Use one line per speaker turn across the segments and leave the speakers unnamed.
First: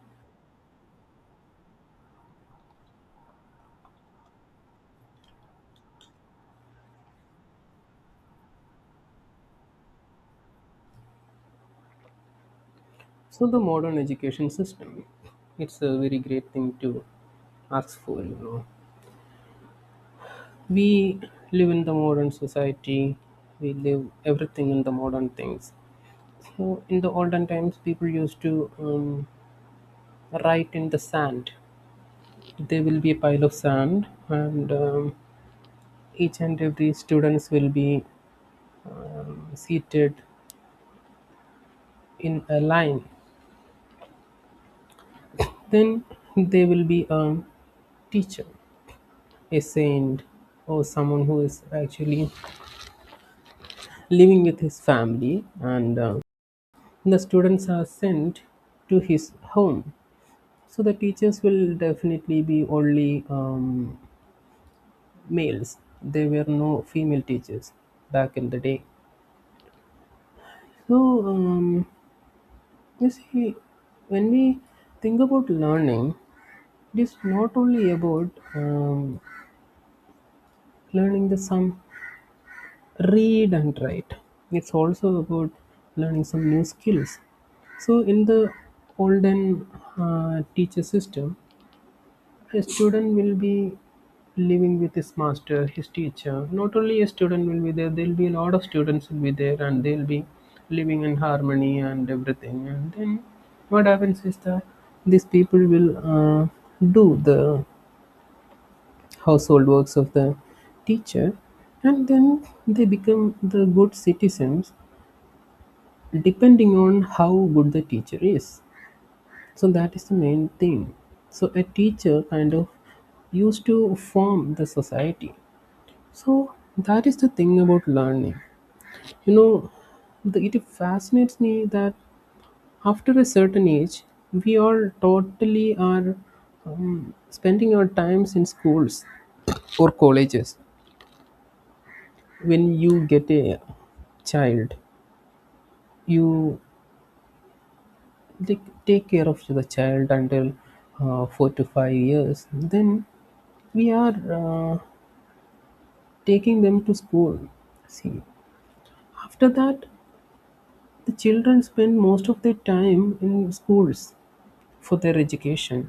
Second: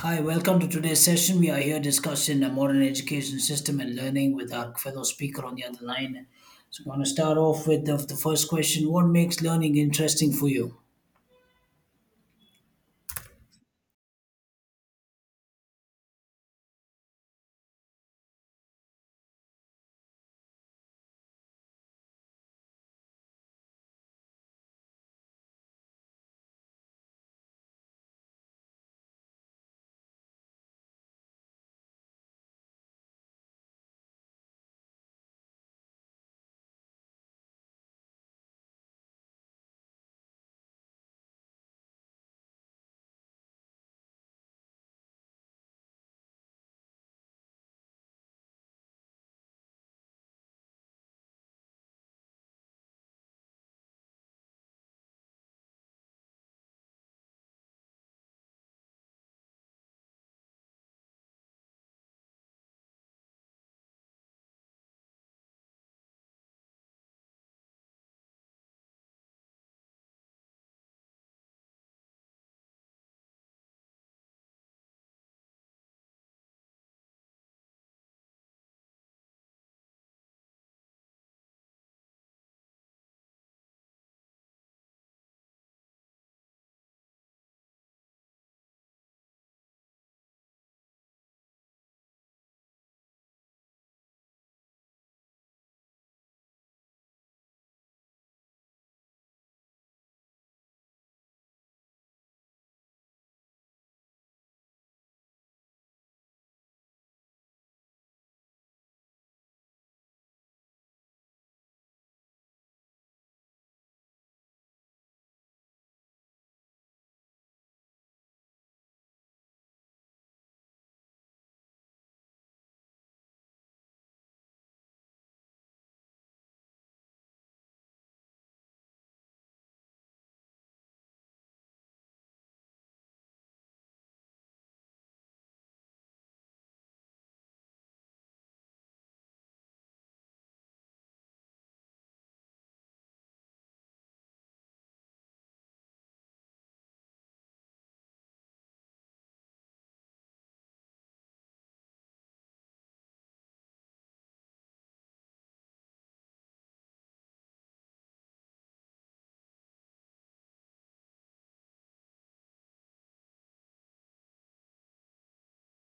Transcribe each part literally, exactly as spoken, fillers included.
Hi, welcome to today's session. We are here discussing the modern education system and learning with our fellow speaker on the other line. So, I'm going to start off with the, the first question. What makes learning interesting for you?
So the modern education system, it's a very great thing to ask for. You know, we live in the modern society. We live everything in the modern things. So in the olden times, people used to um, write in the sand. There will be a pile of sand, and um, each and every students will be um, seated in a line. Then there will be a teacher, a saint, or someone who is actually living with his family and uh, the students are sent to his home. So the teachers will definitely be only um, males. There were no female teachers back in the day. So um, you see, when we think about learning, it is not only about um, learning the sum, read and write. It's also about learning some new skills. So in the olden uh, teacher system, a student will be living with his master, his teacher. Not only a student will be there, there'll be a lot of students will be there, and they'll be living in harmony and everything. And then what happens is that these people will uh, do the household works of the teacher, and then they become the good citizens depending on how good the teacher is. So that is the main thing. So a teacher kind of used to form the society. So that is the thing about learning. you know the, it fascinates me that after a certain age, we all totally are um, spending our times in schools or colleges. When you get a child, you they take care of the child until uh, four to five years. Then we are uh, taking them to school. See, after that, the children spend most of their time in schools for their education.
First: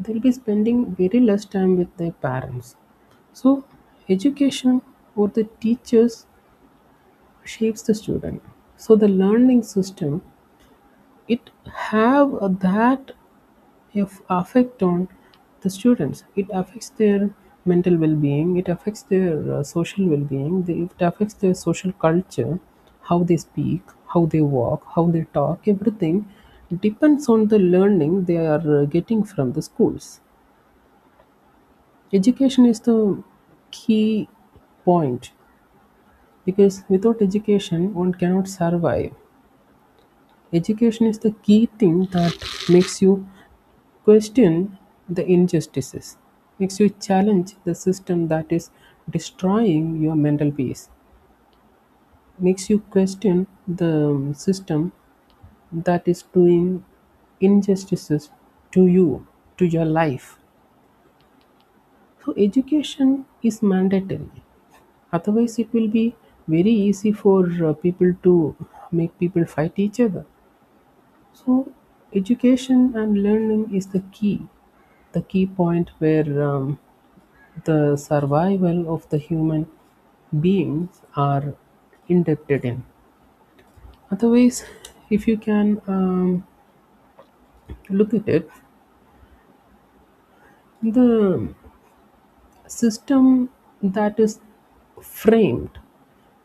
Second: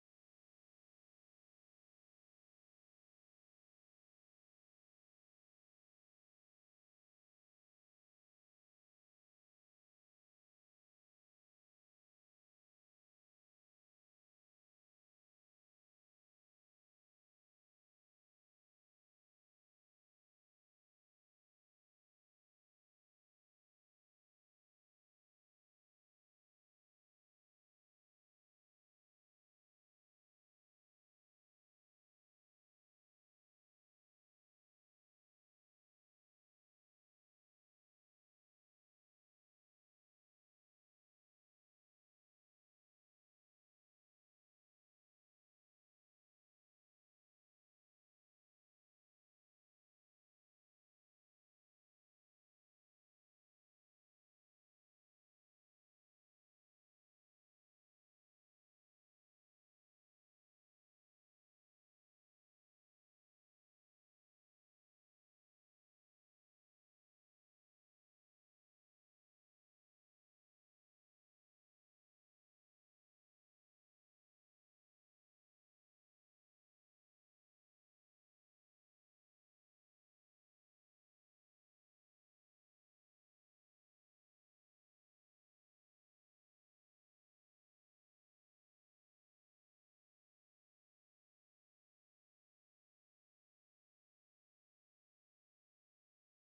They'll be spending very less time with their parents. So education or the teachers shapes the student. So the learning system, it have that have affect on the students. It affects their mental well-being, it affects their uh, social well-being. They, it affects their social culture, how they speak, how they walk, how they talk. Everything depends on the learning they are uh, getting from the schools. Education is the key point, because without education one cannot survive. Education is the key thing that makes you question the injustices, makes you challenge the system that is destroying your mental peace, makes you question the um, system that is doing injustices to you, to your life. So, education is mandatory. Otherwise, it will be very easy for uh, people to make people fight each other. So education and learning is the key, the key point where um, the survival of the human beings are indebted in. Otherwise, if you can um, look at it, the system that is framed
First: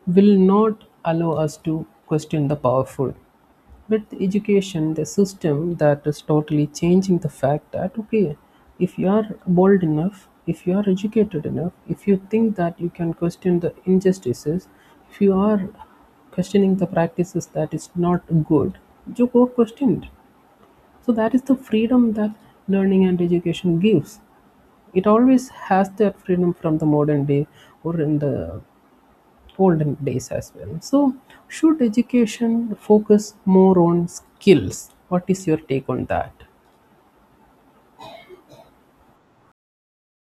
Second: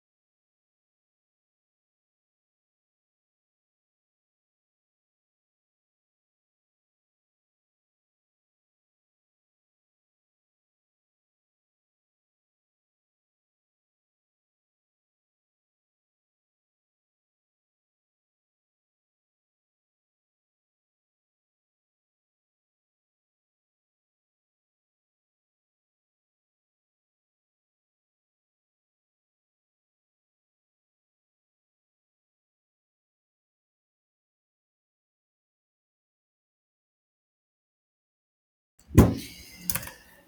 will not allow us to question the powerful. But the education, the system that is totally changing the fact that, okay, if you are bold enough, if you are educated enough, if you think that you can question the injustices, if you are questioning the practices that is not good, you go question it. So that is the freedom that learning and education gives. It always has that freedom, from the modern day or in the olden days as well. So, should education focus more on skills? What is your take on that?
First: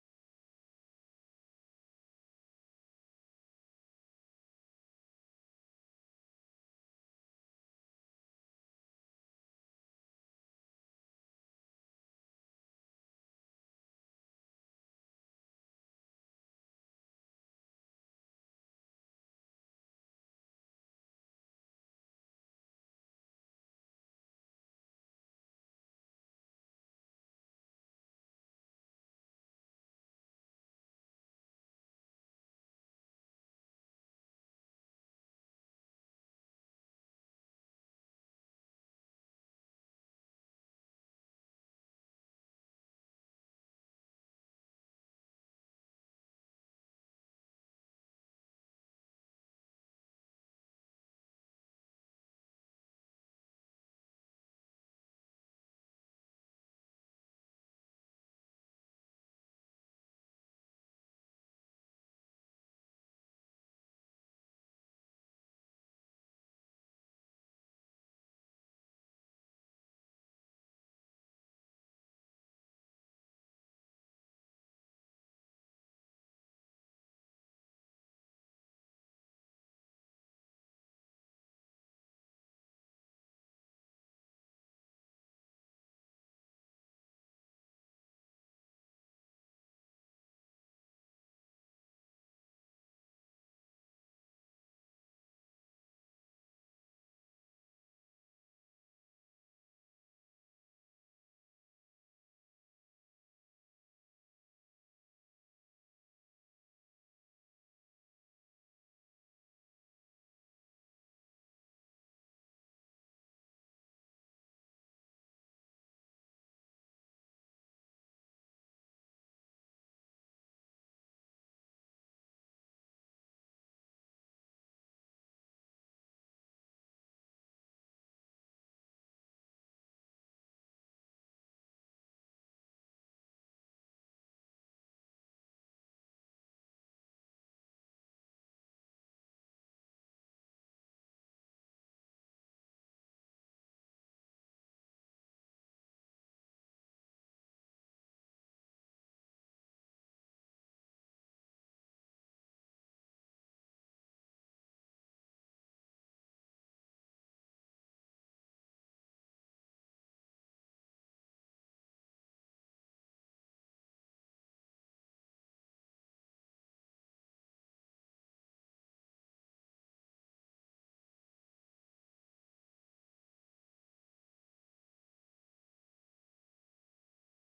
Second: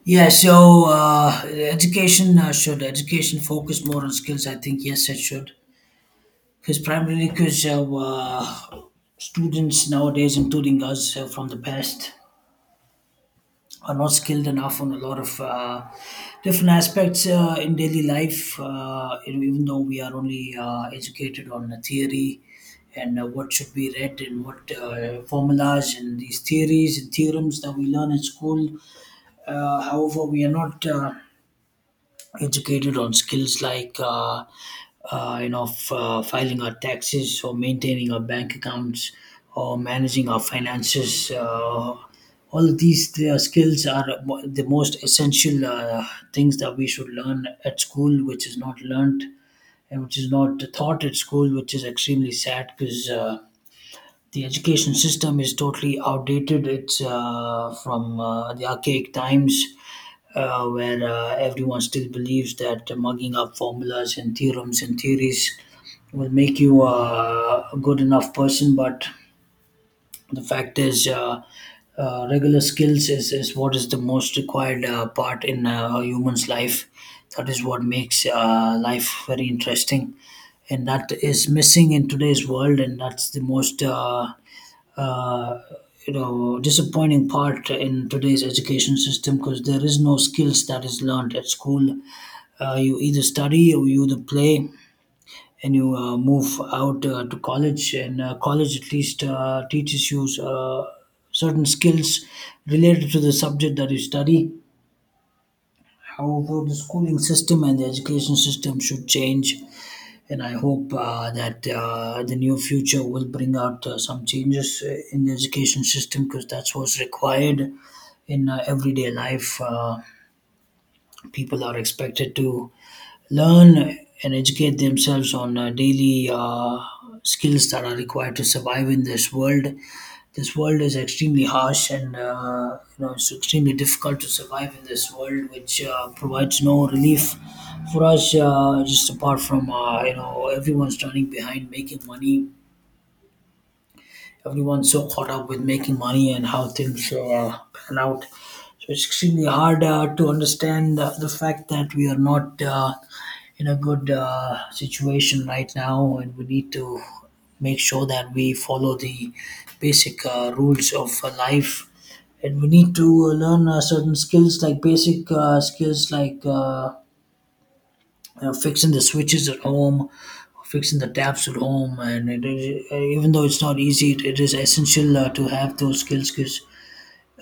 Yeah, so uh, education, uh, should education focus more on skills? I think yes, it should. Because primarily, because uh, uh, students nowadays, including us, uh, from the past, are not skilled enough on a lot of uh, different aspects uh, in daily life. Uh, you know, even though we are only uh, educated on the theory and uh, what should be read and what uh, formulas and these theories and theorems that we learn in school. Uh, however, we are not Uh, educated on skills like uh, uh, you know f- uh, filing our taxes or maintaining our bank accounts or managing our finances, uh, all of these uh, skills are mo- the most essential uh, things that we should learn at school, which is not learned and which is not taught at school, which is extremely sad, because uh, the education system is totally outdated. It's uh, from uh, the archaic times, uh, where uh, everyone still believes that mugging up formulas and theorems and theories will make you uh, a good enough person. But the fact is, uh, uh, regular skills is, is what is the most required uh, part in uh, a human's life. That is what makes uh, life very interesting, and that is missing in today's world, and that's the most uh, uh, you know disappointing part in today's education system, because there is no skills that is learned at school. Uh, you either study or you either play, and you uh, move out uh, to college, and uh, college at least uh, teaches you uh, certain skills related to the subject that you study. However, the schooling system and the education system should change, and I hope uh, that uh, the near future will bring out uh, some changes uh, in the education system, because that's what's required in uh, everyday life. Uh, people are expected to learn and educate themselves on uh, daily uh, skills that are required to survive in this world. This world is extremely harsh, and uh, you know it's extremely difficult to survive in this world, which uh, provides no relief for us. Uh, just apart from, uh, you know everyone's running behind making money, everyone's so caught up with making money and how things uh, pan out. So it's extremely hard uh, to understand uh, the fact that we are not uh, in a good uh, situation right now, and we need to make sure that we follow the basic uh, rules of uh, life. And we need to learn uh, certain skills, like basic uh, skills, like uh, uh, fixing the switches at home, fixing the taps at home. And it is, uh, even though it's not easy, it, it is essential uh, to have those skills, because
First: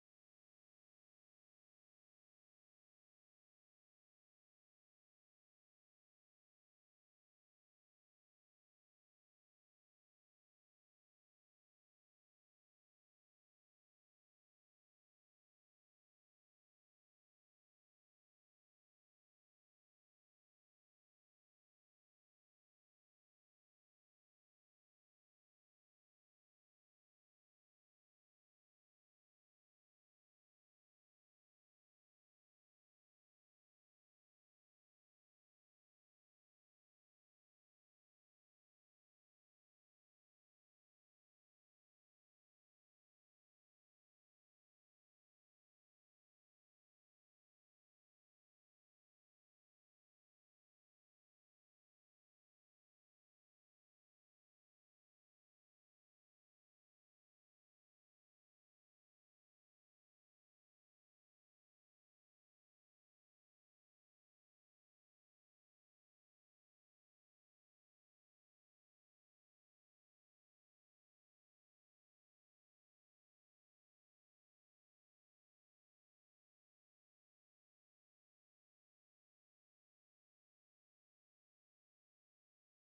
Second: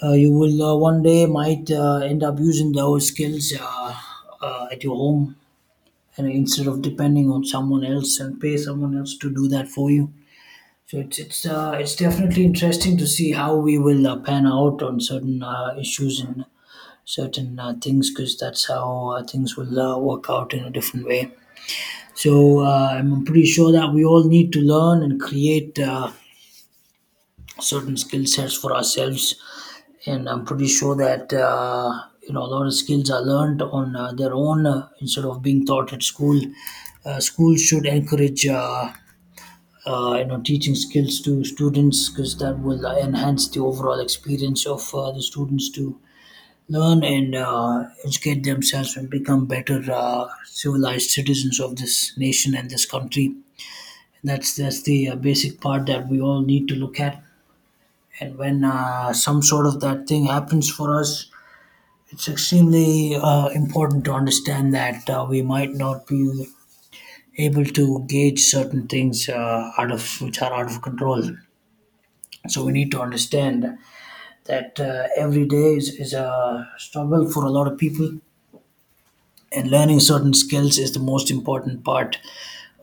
uh, you will uh, one day might uh, end up using those skills, uh, uh, at your home, and instead of depending on someone else and pay someone else to do that for you. So it's it's uh, it's definitely interesting to see how we will uh, pan out on certain uh, issues and certain uh, things, because that's how uh, things will uh, work out in a different way. So, uh, I'm pretty sure that we all need to learn and create uh, certain skill sets for ourselves. And I'm pretty sure that uh, you know a lot of skills are learned on uh, their own, uh, instead of being taught at school. Uh, schools should encourage, uh, uh, you know teaching skills to students, because that will uh, enhance the overall experience of uh, the students to learn and uh, educate themselves and become better uh, civilized citizens of this nation and this country. That's that's the uh, basic part that we all need to look at. And when uh, some sort of that thing happens for us, it's extremely uh, important to understand that uh, we might not be able to gauge certain things uh, out of which are out of control. So we need to understand that uh, every day is, is a struggle for a lot of people, and learning certain skills is the most important part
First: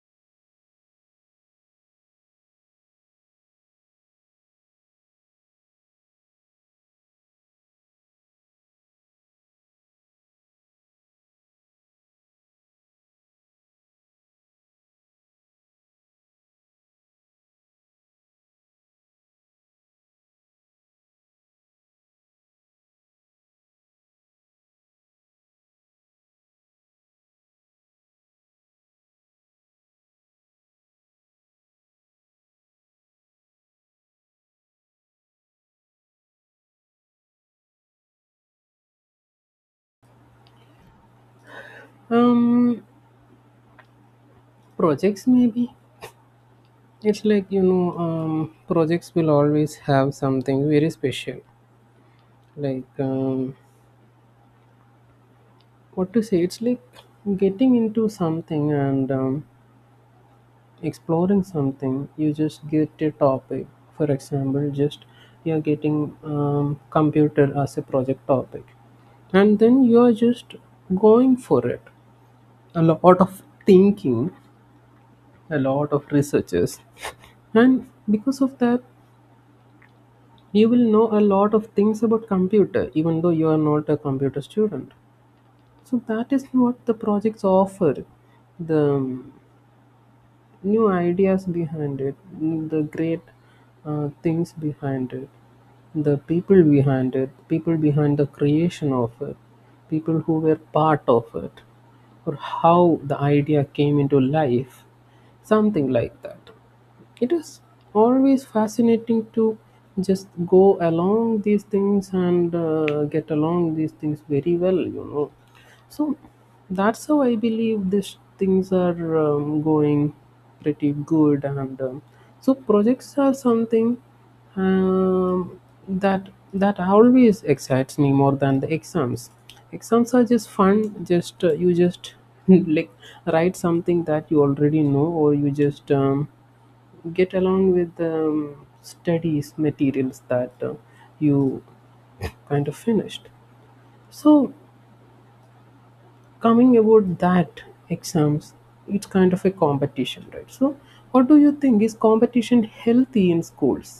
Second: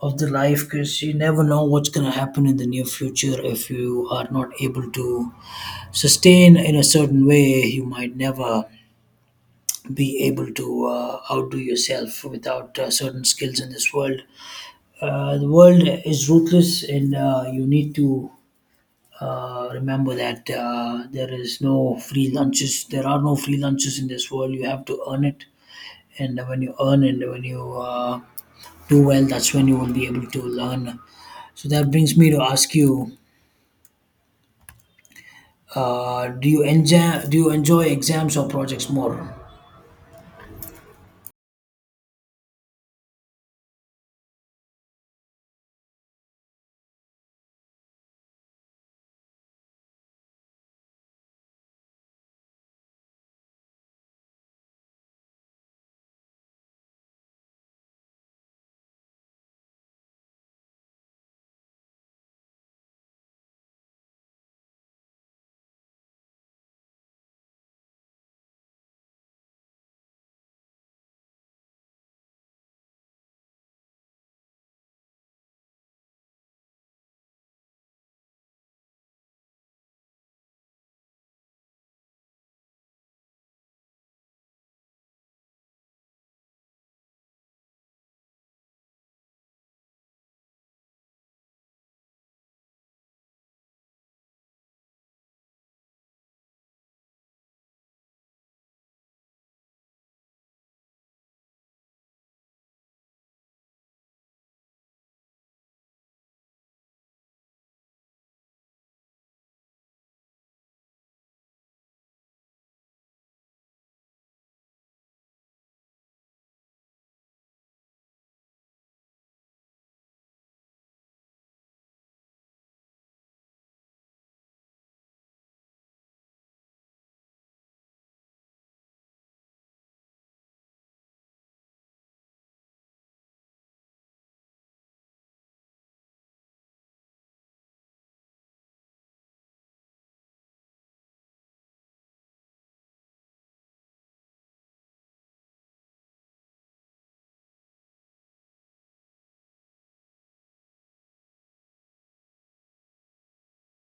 of the life, because you never know what's going to happen in the near future. If you are not able to sustain in a certain way, you might never be able to uh, outdo yourself without uh, certain skills in this world. Uh, the world is ruthless, and uh, you need to uh, remember that uh, there is no free lunches, there are no free lunches in this world. You have to earn it, and when you earn and when you uh, do well, that's when you will be able to learn. So that brings me to ask you, uh, do you enjoy do you enjoy exams or projects more?
Um, Projects maybe. It's like, you know, um, projects will always have something very special. Like um, what to say? It's like getting into something and um, exploring something. You just get a topic. For example, just you are getting um, computer as a project topic, and then you are just going for it. A lot of thinking, a lot of researches, and because of that, you will know a lot of things about computer, even though you are not a computer student. So that is what the projects offer. The um, new ideas behind it, the great uh, things behind it, the people behind it, people behind the creation of it, people who were part of it, or how the idea came into life, something like that. It is always fascinating to just go along these things and uh, get along these things very well, you know. So that's how I believe these things are um, going pretty good. And um, So projects are something um, that that always excites me more than the exams. Exams are just fun. Just uh, you just like write something that you already know, or you just um, get along with um, studies materials that uh, you kind of finished. So coming about that, exams, it's kind of a competition, right? So what do you think, is competition healthy in schools,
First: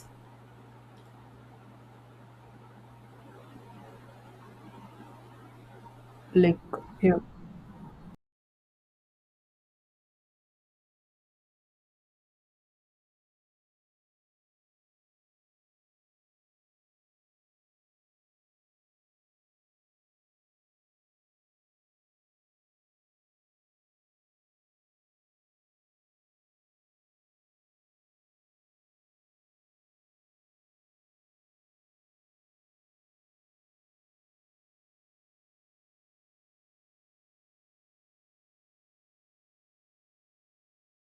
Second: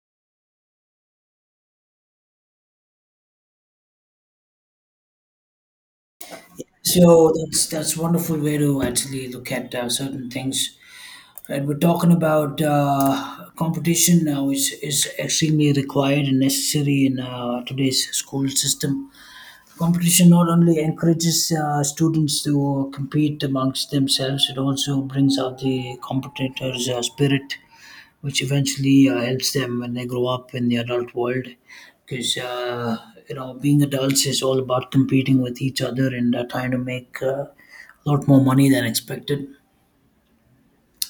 like? Yeah.
So that's that's wonderful way to actually look at uh, certain things. Right, we're talking about uh, competition now is is extremely required and necessary in uh, today's school system. Competition not only encourages uh, students to compete amongst themselves, it also brings out the competitor's uh, spirit, which eventually uh, helps them when they grow up in the adult world, because uh, you know being adults is all about competing with each other and uh, trying to make uh, a lot more money than expected.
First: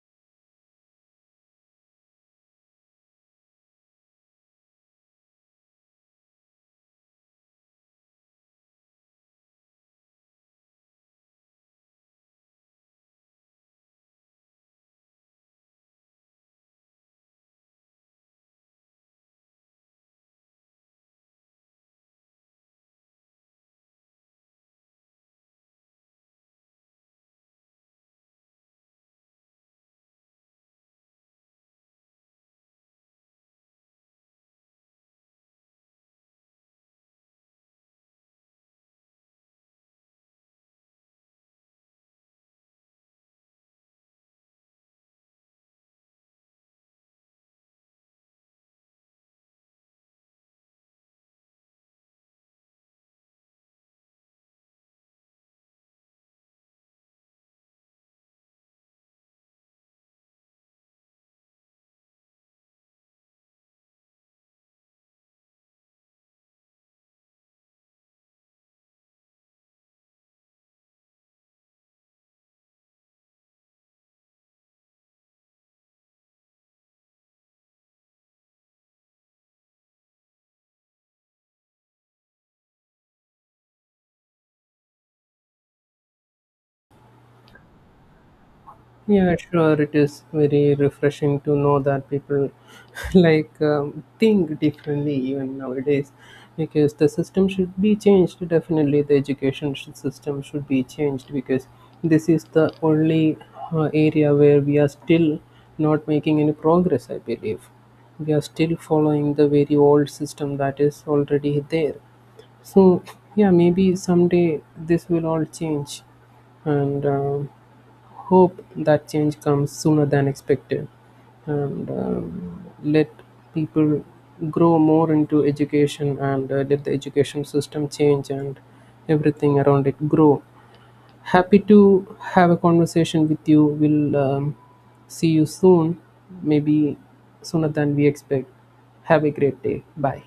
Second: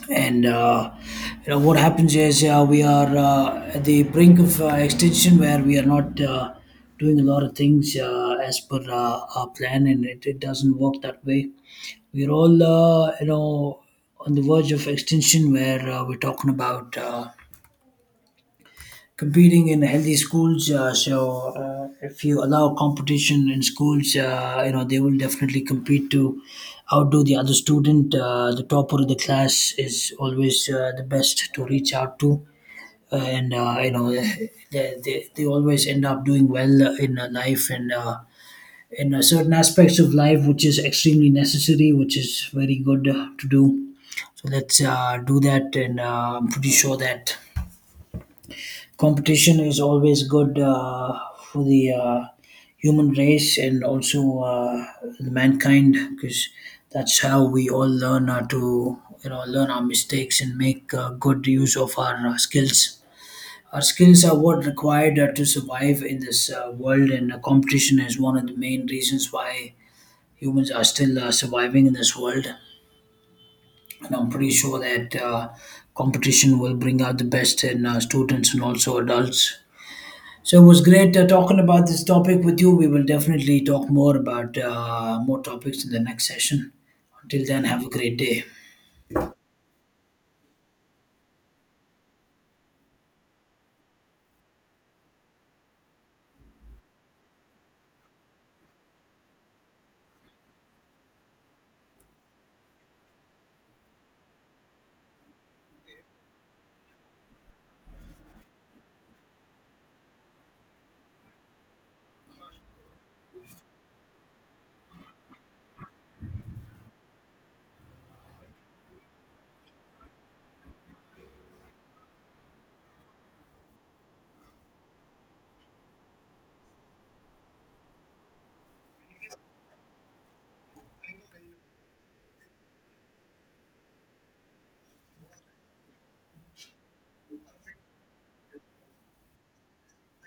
And uh, you know what happens is, uh, we are uh, at the brink of uh, extinction, where we are not uh, doing a lot of things uh, as per uh, our plan, and it, it doesn't work that way. We're all, uh, you know on the verge of extinction, where uh, we're talking about uh, competing in healthy schools. Uh, so uh, if you allow competition in schools, uh, you know they will definitely compete to outdo the other student. Uh, the topper of the class is always uh, the best to reach out to, uh, and uh, you know they, they, they always end up doing well uh, in uh, life, and uh, in uh, certain aspects of life, which is extremely necessary, which is very good uh, to do. So let's uh, do that, and uh, I'm pretty sure that competition is always good uh, for the uh, human race and also uh, the mankind, because that's how we all learn uh, to you know learn our mistakes and make uh, good use of our uh, skills. Our skills are what required uh, to survive in this uh, world, and uh, competition is one of the main reasons why humans are still uh, surviving in this world. And I'm pretty sure that uh, competition will bring out the best in uh, students and also adults. So it was great uh, talking about this topic with you. We will definitely talk more about uh, more topics in the next session. Until then, have a great day.
Yeah, sure. It is very refreshing to know that people like um, think differently even nowadays, because the system should be changed. Definitely, the education sh- system should be changed, because this is the only uh, area where we are still not making any progress. I believe we are still following the very old system that is already there. So, yeah, maybe someday this will all change, and um, hope that change comes sooner than expected. And um, Let people grow more into education, and uh, let the education system change and everything around it grow. Happy to have a conversation with you. We'll um, see you soon, maybe sooner than we expect. Have a great day. Bye.